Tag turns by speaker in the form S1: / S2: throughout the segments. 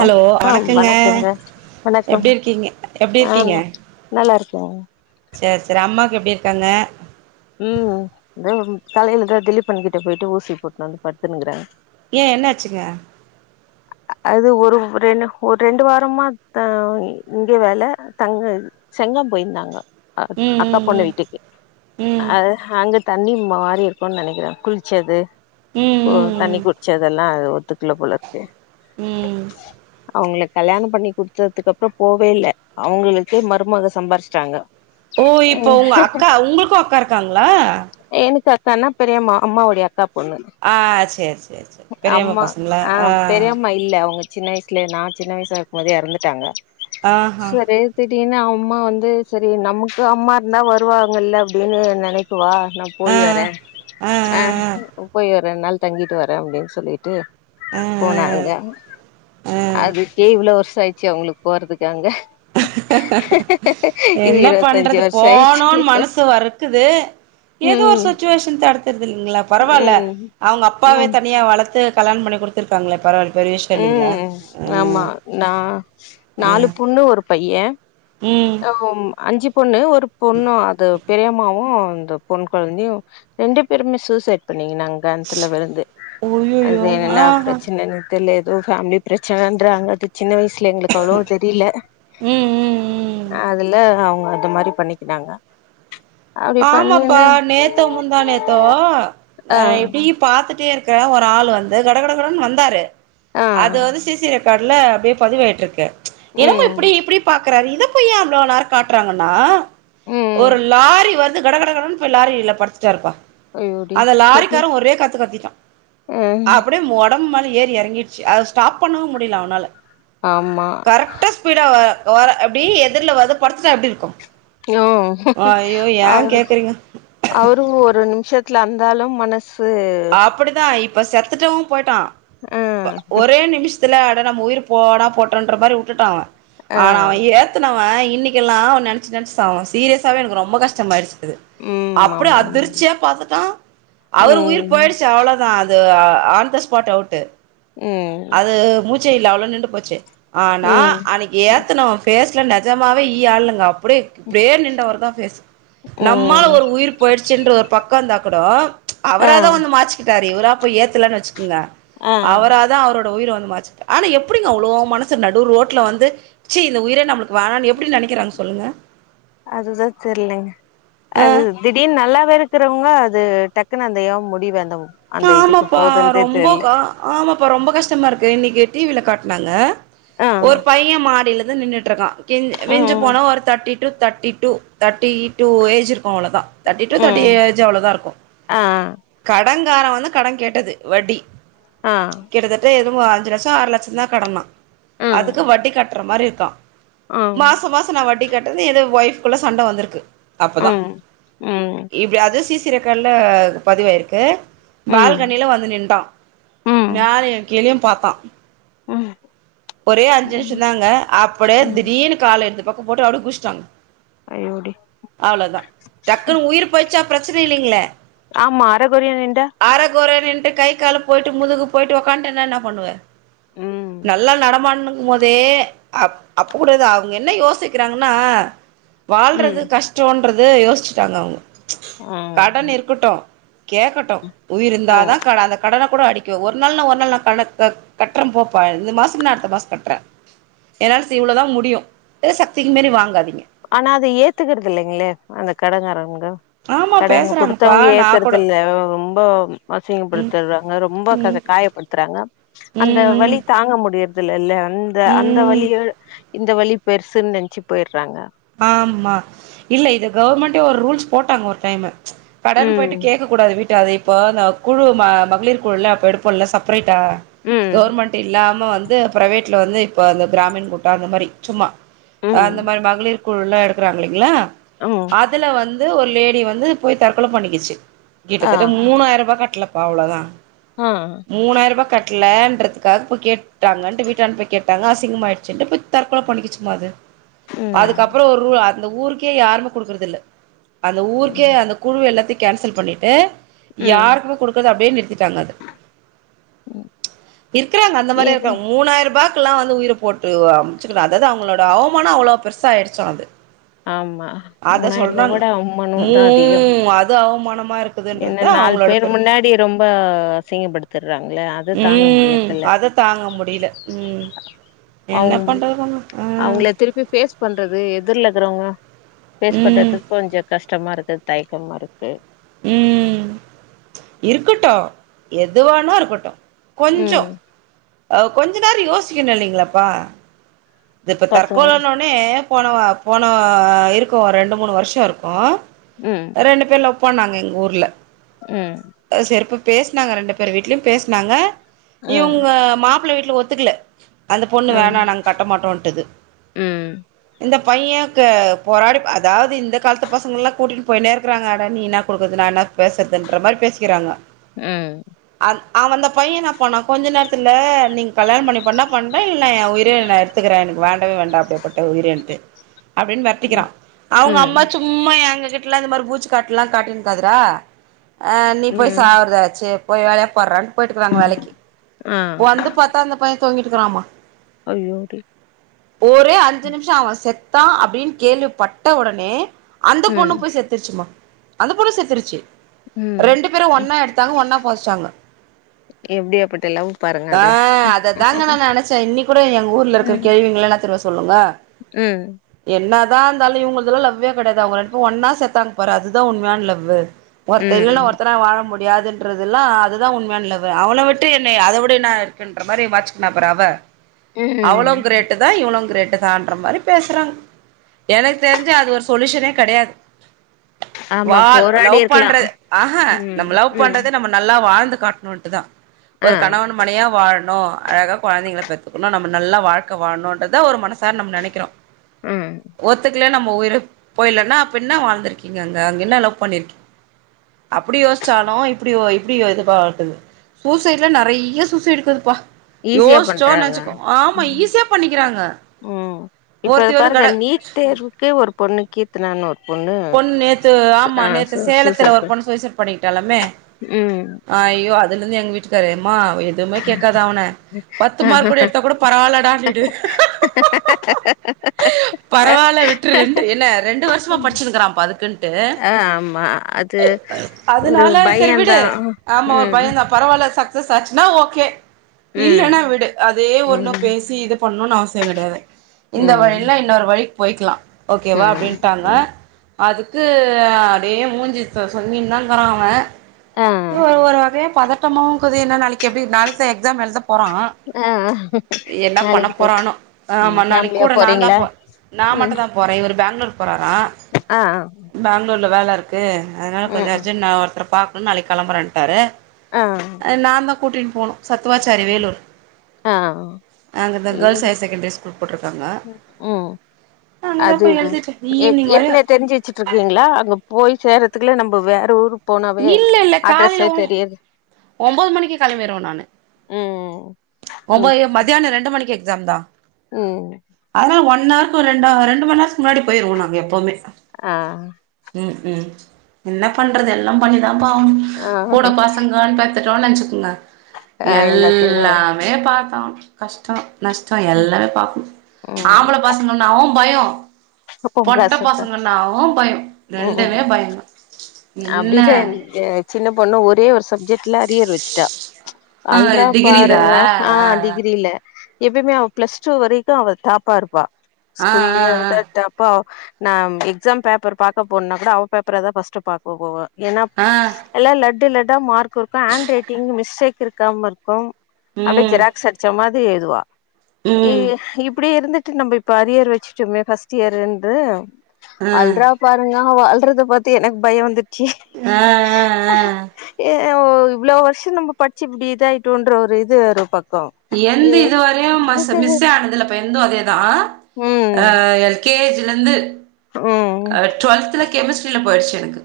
S1: ஆ
S2: வணக்கங்க
S1: வணக்கம்
S2: எப்டி இருக்கீங்க எப்டி இருக்கீங்க?
S1: கே
S2: சேர் சேர் அம்மாக்கு எப்டி இருக்காங்க
S1: ம் தம்‌ காலைலதா திலீப்பன் கிட்ட போயிட்டு ஊசி போட்ணு வந்து படுத்துனுகிறே
S2: ஏ என்னாச்சுங்க?
S1: அது ஒரு ரெண்டு ஒர் ரெண்டு வாரமா த இங்க வெல தங்க செங்கம் போயிருந்தாங்க அ
S2: ம்
S1: அக்கா பொண்ணு
S2: ம்
S1: வீட்டுக்கு
S2: ம்
S1: அஹ் அங்க தண்ணி மாரி இருக்குன் நெனக்கிறே குளுச்சது
S2: ம்
S1: ஓ
S2: ம் ம்
S1: தண்ணி குடுச்சதெல்லா ஒ த்துக்ல போலருக்கு
S2: ம்
S1: அவுங்ளுக் கல்யாணம் பண்ணி குடுத்ததுக்கப்ற போவே இல்ல அவுங்களுக்கு மருமக சம்பாரிச்சுட்டாங்க
S2: ஓ இப்ப உங்க அக்கா உங்ளுக்கு அக்கா இருக்காங்ளா?
S1: கான்னா பெரியம்மா அம்மாவொடைய அ
S2: ஆ சேரி சேரி சேரி பெரியவங்க
S1: அம்மா
S2: பசங்களா
S1: ஆ
S2: அ
S1: பெரியம்மா இல்ல அவங்க சின்ன வயசுலே நா சின்ன வயசா இருக்கு போதே எறந்துட்டாங்க
S2: ஆ ஹா
S1: அப்டின்னா அம்மா வந்து செரி நமக்கு அம்மா இருந்தா வருவாங்கல்ல அப்டின்னு நெனைக்குவா நா
S2: ஆ
S1: போய் வரே ஆ போய் ஒர் ரெண்நாள் தங்கிட்டு வரே அப்டின்னு சொல்லிட்டு
S2: அ
S1: போனாங்க அதுக்கே இவ்வளோ வருஷோ அயிருச்சி அவங்களுக்கு போறத்துக் அங்க
S2: என்ன
S1: இருவத்தஞ்சு
S2: பண்றது
S1: வருஷோ ஆயிடுச்சு
S2: போனோன்னு மனசு வறுக்குது ஏதோ ஒரு
S1: ம்
S2: சுச்சுவேஷன் தடுத்ருது இல்லங்களா பரவாயில்ல
S1: ம்
S2: அவங்க அப்பாவே தனியா வளர்த்து கல்யாணம்பண்ணி குடுத்துறு
S1: உம் ஆமா
S2: ஆ
S1: நா
S2: ஆ
S1: நாலு புண்ணு ஒரு பைய
S2: ம்
S1: ஆமம் அஞ்சி பொண்ணு ஒர் ட் பொண்ணும் அது பெரியமாவும் ந்த பொண் குழந்தையும் ரெண்டு பேருமே சூசைட் பண் நீங் நாங்க கந்த்துல விழுந்து அது
S2: அய்யய்யோ
S1: என்ன
S2: ஆஹா
S1: பிரச்சனனு தெரிய தோ போமிலி பிரச்சனன்றாக அது சின்ன வயசு ஷ்ல எங்களுக்கு அவ்ளோ தெரியல
S2: ம் ம் ம்
S1: இல்ல அவங்க அது மாரி பண்ணிக்கினாங்க அப்படி
S2: ஆமாப்பா
S1: பண்ணினா
S2: நேத்தோ முந்தாநேத்தே
S1: ஆ,
S2: இப்படி பாத்துட்டே இருக் இக்க ஒரு ஆள் வந்து கட கடகடன் வந்தாரு
S1: ஆ,
S2: அது வந்து சசிர காடல அப்படியே பதிவாயிட்டு இருக்கு எனமாவு
S1: ம்,
S2: இப்பிடி இப்பிடி பாக் க்குறாரு இத போய் இவ்வளோ நேரம் காட்டுறாங்கன்னா
S1: ம்.
S2: ஒரு லாரி வரு ந்து கட கடன்னு போய் லாரில படுத்துட்டாருப்பா
S1: ஐயோடி!
S2: அந்த லாரிக்காரன் ஒரே கத்து கத்திட்டா
S1: ம்.
S2: அப்பிடியே உடம்பு மழி ஏறி இறங்கிடுச்சு அத ஸ்டாப் பண்ணவும் முடியல அவனால
S1: ஆமா.
S2: கரெக்டா ஸ்பீடா வர வர அப்பிடி எதிர்ல வத படுத்துட்டா எப்பிடி இருக்கு ஐயோ ஏ
S1: அவ
S2: கேக்குறீங்க
S1: அவரு ஒரு நிம்ஷத் ட்ல இருந்தாலு மனஸ்
S2: அப்படிதா இப் இப்ப செத்தட்டவு போயிட்டா
S1: ஆ,
S2: ஒரே நிம்ஷத் இதல அட நம்ம உயிர் போடா போட்டுன்ற மாரி உட்டுட்டா அவ
S1: ஆ.
S2: ஆனா அவ ஏத்தனவய் இன்னிக்கெல்லா அவ நெனச்சு நெனச்சு சாவா சீரியஸாவே எனக்கு ரொம்போ கஷ்டமாயிருச்சு இது
S1: ம்
S2: அப்படி
S1: ஆமா ஆமா
S2: அதிர்ச்சியா பாத்துட்டா அவரு உயிர்
S1: ம்
S2: போயிடுச்சு அவ்ளோதா அது து ஆன்த ஸ்பாட் அவுட்டு
S1: ம்
S2: ச்சே இல்ல அவ்ளோ நிண்டு போச்சே ஆனா
S1: ம்
S2: அன்னைக்கு ஏத்தனவம் ஃபேஸ் ட்ல நஜமாவே ஈ ஆளுங்க அப்படியே இப்படியே நின்டவர்தா பேஸ்
S1: ம்
S2: நம்மால்ல ஒரு உயிர் போயிடுச்சுன்ற ஒரு பக் உக்காந்தாக்குடோ ம்ச்
S1: ஆ
S2: அவராதா வந்து கிட்டாரு இவரா போய் ஏத்துலன் வெச் ங்க
S1: ஆ
S2: அவராதா அவரோட உயிர வந்து மாச்சுட்டா ஆனா எப்படிங்க அவ்வளோ மனசு நடு ரோட்ல வந்து ச்சி இந்த உயிரே நம்மளுக்கு வேணான்னு எப்டி நெனைக்கிறாங்க சொல்லுங்க
S1: அதுதா தெரியலங்க
S2: ஆ
S1: அது திடீர்னு நல்லாவே இருக்கு கவங்க அது டக்குனு அந்த எதோ முடிவு அந்த அந்த இதுக்கு
S2: ஆமாப்பா
S1: போதுந்தே
S2: ரொம்போ
S1: தெர்ல
S2: ஆமாப்பா ரொம்போ கஷ்டமா இருக்கு இன்னைனிக்கு டீவில காட் னாங்க
S1: ஆ
S2: ஒரு பைய மாடில வந்து நின்னுட்ருக்கா கிஞ் விஞ்சு
S1: ம்
S2: போன ஒரு thirty two thirty two thirty two age இருக் கு அவ்வளோதா தேர்ட்டி டூ தேர்டி
S1: ம்
S2: ஏஜ் அவ்வளோதா இருக்கு
S1: ஆ
S2: கடங் கடங்கார வந்து கடங் கேட்டது வட்டி
S1: ஆ
S2: கிட்டத்தட்ட அஞ்சு லட்சோ ஆறு லட்சோந்தா கடன்னா
S1: ம்
S2: அதுக்கு வட்டி கட் ட்ர மாரிருக்கா
S1: ம்
S2: மாச மாச நா வட்டி கட் டர்ந்து எதொ ஒய்ஃப்குள்ள சண்ட வந்துருக்கு அப்பதா
S1: ம் ம்
S2: இப்டி யாது சி சிரெக்கால்ல பதிவாயிருக்கு
S1: ம்
S2: பால்கனில வந்து நின்டா
S1: ம்
S2: மேலயு கீழயும் பாத்தா
S1: ம்
S2: ஒரே அஞ்சு
S1: ம்
S2: நிஷந்தாங்க அப்புடே
S1: ம்
S2: திடீனு கால் எத்தப்ப ப்பு போட்டு அடு குச்ட்டாங்க
S1: ஐயோடி
S2: அவ்ளதா டக்குனு உயிர் போயிர் ச்சா பிரச்சன இல்லிங்ளே
S1: ஆமா அரகொறையா நின்டா
S2: ட்டு கை கால போயிட்டு முதுகு போயிட்டு உக்கான்டனா என்ன பண்ணுவ
S1: ம்
S2: நல்லா [unintelligible] அப் அப்ப கூட எதொ அவுங்க என்ன யோசிக்கிறாங்கன்னா
S1: ம்
S2: வாழ்றது கஷ்டோன் றது யோசுச்சுட்டாங்க அவுங்க கடன்
S1: ம்
S2: இருக்கட்டு கேக்கட்டு உயிர்
S1: ம்
S2: இந்தாதா கட அந்த கடன கூட அடிக்க ஒரு நாள்ன ஒரு நாள் நா கட‌ அ கட்றம் போப்பா இந்த மாச இல்ல அடுத்த மாச கட்றே என்னால் சி இவ்ளொதா முடியு எ சக்திக்கு மீறி வாங்காதீங்க
S1: ஆனா அத ஏத்துக்குறது இல்லங்களே அந்த கடங்காரவுங் க
S2: ஆமா
S1: கடன்
S2: பேசுறாங்கப்பா
S1: குடுத்தவுங்க
S2: நா கூட
S1: ஏத்துரதுல்ல ரொம்ப
S2: ம்
S1: அசிங்கப்படுத்திர்றாங்க ரொம்ப கச
S2: ம்
S1: காயப்படுத்துறாங்க அந்த
S2: ம்
S1: வலி தாங்க முடியர் தில்லெல்ல இந்த
S2: ம்
S1: அந்த
S2: ம்
S1: வலிய இந்த வலி பெருசுன் நென்ச்சு போயிர்றாங்க
S2: ஆமா இல்ல இது கவர்மெண்ட்டே ஒர் ரூல்ஸ் போட்டாங்க ஒரு டைமு கடன்
S1: ம்
S2: போயிட்டு கேக்கக் கூடாது விட் டு அது இப்போ த குழு ம மகளிர் குழுல்ல அப்ப எடுப்போல்ல சப்பரேட் டா
S1: ம்
S2: கவர்மெண்ட் இல்லா ம வந்து பிரைவேட்ல வந்து இப்ப அந்த பிராமின் கூட்டொ அந்த மாரி சும்மா அ அந்த
S1: ம்
S2: மாரி மகளிர் பொருல்லா எடுக்குறாங்கில்லைங்களா
S1: ம்
S2: அதுல வந்து ஒரு லேடி வந்து போய் தற்கொல பண்ணிகிச்சு
S1: ஆ
S2: கிட்டத்தட்ட மூாணாயிரூவா கட்டலப் அவ்வளதா
S1: ஆ
S2: மூணாயிரூபா கட் லன்றதுக்காக போய் கேட்டாங்கன்ட்டு வீட்டான்ட போய் கேட்டாங்க அசிங்கமாயிடுச்சுன்ட்டு போய் தற்கொல பண்ணிக்கிச்சுமா அது ம்ச்
S1: ம்க்ம்
S2: கு ஒருவா அந்த ஊருக்கே யாருமே குடுக்குறது இல்ல அந்த ஊருக்கே
S1: ம்
S2: அந்த குழு எல்லாத்திக் கேன்சல் பண்ணிட்டு
S1: ம்.
S2: யாருக்குமே கொடுக்குறது அப்டியே நிறுத்திட்டாங்க அது
S1: ம்.
S2: இருக்குறாங்க அந்த மாரி
S1: எப்டி
S2: இருக்காங்க மூணாயிரூபா க்குல்லா வந்து உயிர போட்டு அ மிச்சுக்குறா அதாவது அவங்களோட அவ்மானோ அவ்ளோ பெருசா ஆயிடுச் ச்சாது
S1: ஆமா மூணாயிரூவா கூட
S2: மூ
S1: அவ்மானோந்தா அதிகம்
S2: அது அவமானமா
S1: என்ன
S2: இருக்குதுன்றதுதா
S1: நாலு
S2: அவங்களோட
S1: பேர்
S2: பேரு
S1: முன்னாடி ரொம்ப அசிங்கப்படுத்துடுறாங்கள அது றது தாங்க
S2: ம்
S1: முடியிறது இல்ல
S2: அத தாங்க முடியல ம் என்ன
S1: அவுங்
S2: பண்றதுங்க ஆ
S1: அவுங்கள திருப்பி பேஸ் பண்றது எதுர்ல இருக் க்கவங்க பேஸ்
S2: ம்
S1: பண்றதுக்கு கொஞ்ச கஷ்டமா இருக் கு தயக்கமா இருக்கு
S2: ம்க்ம் ம்ச் இருக்கட்டு எதுவானா இருக்கட்டு கொஞ்சோ
S1: ம்
S2: அவ் கொஞ்ச நேரோ யோசிக்கணு இல்லைங்களாப்பா இது இப்ப
S1: பசங்க
S2: தற்கொலன்னொனே போனவ போனா இருக்கு ரெண்டு மூணு வருஷோ இருக்கு
S1: ம்
S2: ரெண்டு பேரு லவ் போனாங்க எங்க ஊர்ல
S1: ம்
S2: எ செர்ப்பு பேஸ்னாங்க ரெண்டு பேர் வீட்லயும் பேஸ்னாங்க
S1: ம்
S2: இவுங்க மாப் புள வீட்ல ஒத்துக்கல அந்த பொண்ணு
S1: ஆம்
S2: வேணா நாங்க கட் ரோண்டது
S1: ம்
S2: இந்த பைய க போராடி அதாவது இந்த கால்து பசங்கல்லா கூட்டின் போய்னே இருக்குறாங்க அடா நீ என்ன குடுக்குற்து நா என்னா பேசற்துன்ற மாரி பேசிக்கறாங்க
S1: ம்
S2: அவன் அந்த பையன்னாப் பன்னா கொஞ்ச நேரத்துல நீங்க கல்யாணம் பண்ணி பண்ணா பண்ணுங் ங்க இல்ல என் உயிரேன்னர் வேண்டவே வேண்டா அப்படிப்பட்ட உயிரின்டு அப்டின் மெரட்டிகிறா அவுங்க அம்மா
S1: ம்
S2: சும்மா ஏங்க என்கிட்லா இந்த மாரி பூச்சு காட்லா காட்டின்காதடா ஆ நீ போய்
S1: ம்
S2: சாவற்தாச்சு போய் வேலயப்பார்ரான் போயிட்டுக்கறாங்க வேலைக்கி
S1: ஆ
S2: வந்து பாத்தா அந்த பையன் தொங்கிட்டுக்கறான் மா
S1: அய்யோ டி
S2: ஒரே அஞ்சு நிமிஷோ அவன் செத்தா அப்டின்னு கேள்விப்பட்ட ஒடனே அந்த பொண்ணு
S1: ம்
S2: போய் செத்துர்ச்சு மா அந்த பொண்ணு செத்துருச்சு
S1: ம்
S2: ரெண்டு பேரும்
S1: ம்.
S2: ஒன்னா எடுத்தாங்க ஒன்னா பொதச்சுட்டாங்க
S1: எப்படியாப்பட்ட லவ் பாருங்க
S2: ஆ
S1: அது
S2: அத தாங்க நா நெனச்சே இன்னிக் கூட எங்க ஊர்ல இருக்க
S1: ம்
S2: கெழுவீங்களா இன்னா தெரியுமா சொல்லுங்க
S1: ம்
S2: என்னாத் தா இருந்தாலு இவுங்களுதெல்லா லவ்வே கெடையாது அவுங்க ரெண்டு பேரு ஒன்னா செத்தாங்க பாரு அது தா உண்மையான லவ்வு ஒருத்த இல்லனா
S1: ம்
S2: ஒருத்தரா வாழ முடி யாதுன்றதெல்லாம் அதுதான் உண்மையான லவ்வே அவன விட்டு என்னை அத விட இன்னா இருக்குன்ற மாரி வாச்சுக்குனா பாரு அவ
S1: ம்
S2: கிரேட்டுதா இவனு கிரேட்டு தான்ற மாரி பேசுறாங்க எனக்கு தெரிஞ்சு அது ஒரு சொல்யூஷனே கெடையாது
S1: ஆமா
S2: வா
S1: போராடி
S2: லவ்
S1: இருக்கலா
S2: பண்றது ஆஹா
S1: ம்
S2: நம்ம லவ்
S1: ம்
S2: பண்றது நம்ம நல்லா வாழ்ந் ந்து காட்ணோண்டு தா
S1: ஆ
S2: ஒரு கணவன் மனயா வாழணோ ணோ அழகா கொழந்தைங்கள பெத்துக்கணு நம்ம நல்லா வாழ ழ்க்க வாழனுன்றதா ஒரு மனசார நம்ம நெனைக்கறோ
S1: ம்
S2: ஒத்துக்கல நம் போய்ரு போயிர்லான்னா அப்ப இன்னா வாழ்ந்துருக்கீங்க அங்க அங்க என்ன லவ் பண்ணிருக்கி அப்படி யோசிச்சாலு இப்டி யோ இப்டி யோ இது பாத்தது சூசைட்லே நெறைய்ய சூசை இருக்குதுப்பா
S1: ஈஸியா
S2: யோஸ்சோ
S1: பண்றாங்க
S2: நெனச்சுக்கோ ஆமா
S1: ம்
S2: ஈஸ்
S1: ம் இப்ப
S2: ஒருத்தி வந்து
S1: பாருங்க
S2: கட
S1: நீட் தேர்வுக்கே ஒரு பொண்ணுக்கித் த்தானான்னு ஒன்
S2: பொண் நேத்து ஆமா நேத்து சேலத்துல
S1: சூசைட்
S2: ஒரு
S1: பண்
S2: பொண்ணு சூசட்டு பண்ணிக்கிட்டாலாமே
S1: ம்
S2: ஐயோ அதுலருந்து எங்க வீட் சரி மா எதுவுமே கேட்காத அவ பத்து மார்க் எடுத்த கூட பரவால்லடானு பரவாயில்ல விட்டுரு என்ன ரெண்டு வருஷமா படிச் ங்கிறா பதுக்குட்டு
S1: ஆ ஆமா அது ஒரு
S2: அதனால சரி விடு
S1: பயந்தா
S2: ஆமா ஒரு
S1: ம்
S2: பையன் தா பரவால்ல சக்ஸஸ் ஆச்சுனா ஓகே
S1: ம்
S2: இல்லன்னா விடு அதே ஒண்ணு
S1: ம்
S2: பேசி இது பண்ணுன் அவசியம் கிடையாது இந்த
S1: ம்
S2: வழில்லனா இன்னொரு வழி போய்கலா ஓகேவா
S1: ம்
S2: அப்டின்ட்டாங்க
S1: ம்
S2: அதுக்கு அப்டியே மூஞ்சு சொ சொங்கினாங்கற அவ
S1: ஆ
S2: ஒரு ஒரு வகையா பதட்டமாவுக்குது என்ன நாளைக்கு எப்டி நாளைக்கு தா எக்ஸாம் எழுத போறா
S1: ஆ
S2: என்ன பண்ண
S1: நாளைக்கு தோப்
S2: போறானோ
S1: ம்
S2: ஆமா நாளைக்
S1: ஃபேமிலியா
S2: கூட நா தா
S1: போறீங்களா
S2: போ நா மட்டு
S1: ம்
S2: தா போறே இவர் பெங்களூர் போறாரா
S1: ஆ ஆ
S2: ல்ல வேலருக்கு து அதனால
S1: ம்
S2: கொஞ்சோ
S1: ம்.
S2: அர்ஜன் நா ஒருத்தர பார்த் நாளைக்கிளம்பரண்டாரு
S1: ஆ
S2: கூட்டின்ட் போணு சத்வாச்சாரி வேலூர்
S1: ஆ
S2: அங்க தா கேர்ள்ஸ்
S1: இந்த
S2: ஹையர் செகண்டரி ஸ்கூல் போட்டிருக்
S1: ம்
S2: அங்கதா
S1: அது
S2: போய் எழுதிட்டு ஈவினிங் வரையு
S1: ஏற்கனே தெரிஞ்சு வச்சு ட்ருக்கீங்களா அங்க போய் சேரறதுக்குள்ள நம்ம வேற ஊரு போனாவே அட்ரஸே தெரியுது
S2: ஒன்பது மணிக்கு கிளம்பிருவ நானு
S1: ம் ம்
S2: ஒன்பது மத்தியானோ ரெண்டு மணி நாளைக்கு எக்ஸாம் தா
S1: ம்
S2: அதனால ஒன் ஆர்க்கு ரெண்டு ரெண்டு மணி நேரத்துக்கு முன்னாடி போயிடுவோ நாங்க எப்புமே
S1: ஆ
S2: ம் ம் என்ன பண்றது எல்லா பண்ணி தா பாவு
S1: ஆ
S2: கூட பசங்க பெத்துட்டோ நெனச்சிக்ங்க
S1: ஆ எல்லாத்தையு
S2: எல்லாமே பாத்தோ கஷ்டோ நஷ்டோ எல்லாமே பாக்கணு
S1: ம்
S2: ஆம்பள பசங்கனாவு பயோ
S1: அப்போ
S2: பொட்ட
S1: தான்.
S2: பசங்கனாவு பயோ ரெண்டுமே பயோ தா
S1: அப்டி தா ங்க சின்ன பொண்ணு ஒரே ஒரு சப்ஜெட்ல அரியெர் வெச்ட்டா
S2: ஆ
S1: அல்ரா
S2: டிகிரிதா
S1: பாருங்க ஆ டிகிரில எப்புமே அவ ப்ளஸ் டூ வரைக்கு அவ டாப்பா இருப்பா
S2: ஆ
S1: ஸ்கூல்லயே
S2: ஆ
S1: அவ
S2: ஆ
S1: தா டாப்பா நா எக்ஸாம் பேப்பர் பாக்க போன்னா கூட அவ பேப்பரு தா ஃபஸ்ட் பாப் ஓகோவா ஏனா
S2: ஆ ஆ
S1: எல்லா லட்டு லட் ட்டா மார்க் இருக்கு ஹேண்ட் ரைட்டிங் மிஸ்டேக் இருக்காம இருக்கு அப்டியே
S2: ம்
S1: ஜெராக்ஸ் அடிச்ச மாரி து எழுதுவா
S2: ம்
S1: ஏஎ இப்டி இருந் நம்ப இப்ப அரியர் வெச்சிட்டோமே ஃபஸ்ட் இயர் ந்து
S2: ஆ
S1: அல்ரா பாருங்க நம்ம வால்றத பத்தி எனக் பயோ வந்து
S2: ஆ ஆ ஆ
S1: அ இவ்ளோ வருஷோ நம்ப படிச்ச இப்டி இதாயிட்டோன்ற ஒரு இது ஒரு பக்
S2: எந்து இதுவரையு மஸ் மிஸ்ஸே ஆனதில்லபு என்து அதே தா ஆ
S1: ம்
S2: எல் கே ஜி லந்து
S1: ம்
S2: அ டுவல்த்ல கெமிஸ்ட்ரியில போயிடுச்சு எனக்கு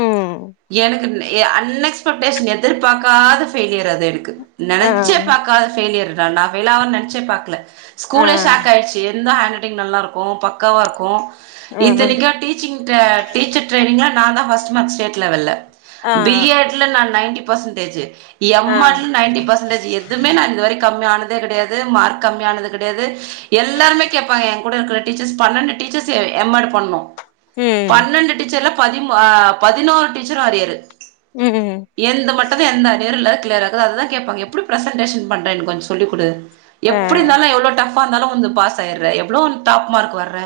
S1: ம்
S2: எனக்கு நெ எ அன்எக்ஸ்பெக்டேஷன் எதிர்பார்க்காத ஃபெயிலியர் அது எனக்கு
S1: ஆ
S2: நினைச்சே பாக்காத ஃபெய்லியர்டா நா ஃபெய்ளாவனு நினைச்சே பாக்ல
S1: ஆ
S2: ஸ்கூலே ஷாக் ஆடுச்சு இந்த ஹேண்ட் ரைட்டிங் நல்லாருக்கும் பக்காவா இருக்கும்
S1: ஆ
S2: இத்தனிக்கும் டீச்சி்ங் ட்ர டீச்சர் ட்ரைனிங்ளா நான் தா பஃஸ்ட் சும்மா ஸ்டேட் லெவல்ல
S1: ஆ
S2: பி எட் ல நா நைன்டி பெஸ்சன்டேஜூ
S1: ஆ
S2: எம் ஆட் நைன்டி பர்சன்டேஜூ எதுமே நான் கம்மியானதே கெடையாது மார்க் கம்மியானது கெடையாது எல்லாருமே கேப்பாங்க என் கூட இருக்கற டீச்சர்ஸ் பண்ணன்டு டீச்சர்ஸ் எ எம் எட் பண்ணோ
S1: ம்
S2: பன்னண்டு டிச்சர்லப் பதிம் ஆ பதினோறு டீச்சரு அறியரு
S1: ம்
S2: என்து மட்டுந்தா எந்த அரியரு இல்ல சிலர் அதனாலதா கேப்பாங்க எப்டி பிரசன்டேஷன் பண் எனக் கொஞ்சொ சொல்லி்க்குடு
S1: ஆ
S2: எப்புடி இருந்தாலு எவ்ளோ டஃப் ப்பா இருந்தாலு வந்து பாஸ் ஆயிட்ற எவ்ளோ டாப் மார்க் வர்ற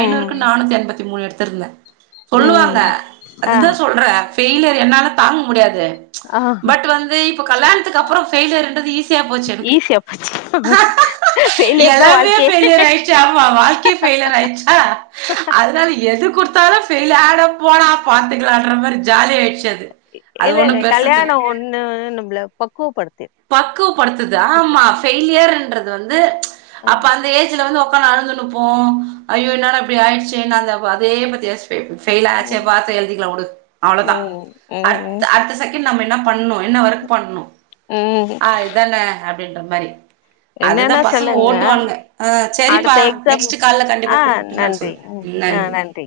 S2: ஐநூறுக்கு
S1: ம்
S2: நானூத்தி எண்பத்தி மூணு எடுத் த்திருந்தே சொல்லுவாங்க
S1: ம் ஆ
S2: அதுதா சொல்ற ஃபெயிலர் என்னால தாங்க முடியாது
S1: ஆ
S2: பட் வந்து இப் இப்ப கல்யாணத்துக்கு அப்றொ ஃபெயிலியர்ன்றது ஈசி சியாப் போச்சு எனக்கு
S1: ஈஸியா போச்சு ஃபெய்லியர் தா
S2: எல்லாமே
S1: வாழ்க்கையே
S2: பெய்லியர் ஆயிட்ச்சு ஆமா வாழ்க்கையே பெஃய்லியர் ஆயிட்ச்சா அதனால எது குடுத் [unintelligible] ஃபெயிலு அட போடா பாத்துக்கலான்ற மாரி ஜாலியா ஆயிட்
S1: இ இல்லல்ல கல்யாணோ ஒன்னு நம்பள பக்குவப்படுத்
S2: பக்குவப்படுத்துதா ஆமா ஃபயிலியர்ன்றது அது வந்து அப்ப
S1: ம்
S2: அந்த ஏஜ்ல வந்து ஒக் ஒக்கான்னு அழுதுனுப்போ ஐயோ இன்னாடா இப்டி ஆயிடுச்சேன்னு அந்த வ அதே பத்தி யோசிச்சு பெ பெஃயில் ஆச்சே
S1: ம்
S2: பாத்து எழுதிக்கலா உடு அவ்ளோதா
S1: ம்
S2: அடுத் அடுத்த செகண்ட் நம்ம என்ன பண்ணோ என்ன ஒர்க் பண்ணோ
S1: ம்
S2: ஆ இதான அப் அப்படின்ற மாரி
S1: என்னன்னா
S2: அதுதான் பசங்க
S1: சொல்லுங்க
S2: ஓட்டுவானுங்க ஆஹ் செரிப்பா
S1: அடுத்த எக்ஸாம்
S2: நெக்ஸ்ட் கல கண்டிப்பா
S1: ஆ
S2: கூப்பிட்டு நான்
S1: நன்றி
S2: சொல்றேன்
S1: ம் ஆ
S2: என்னனு
S1: நன்றி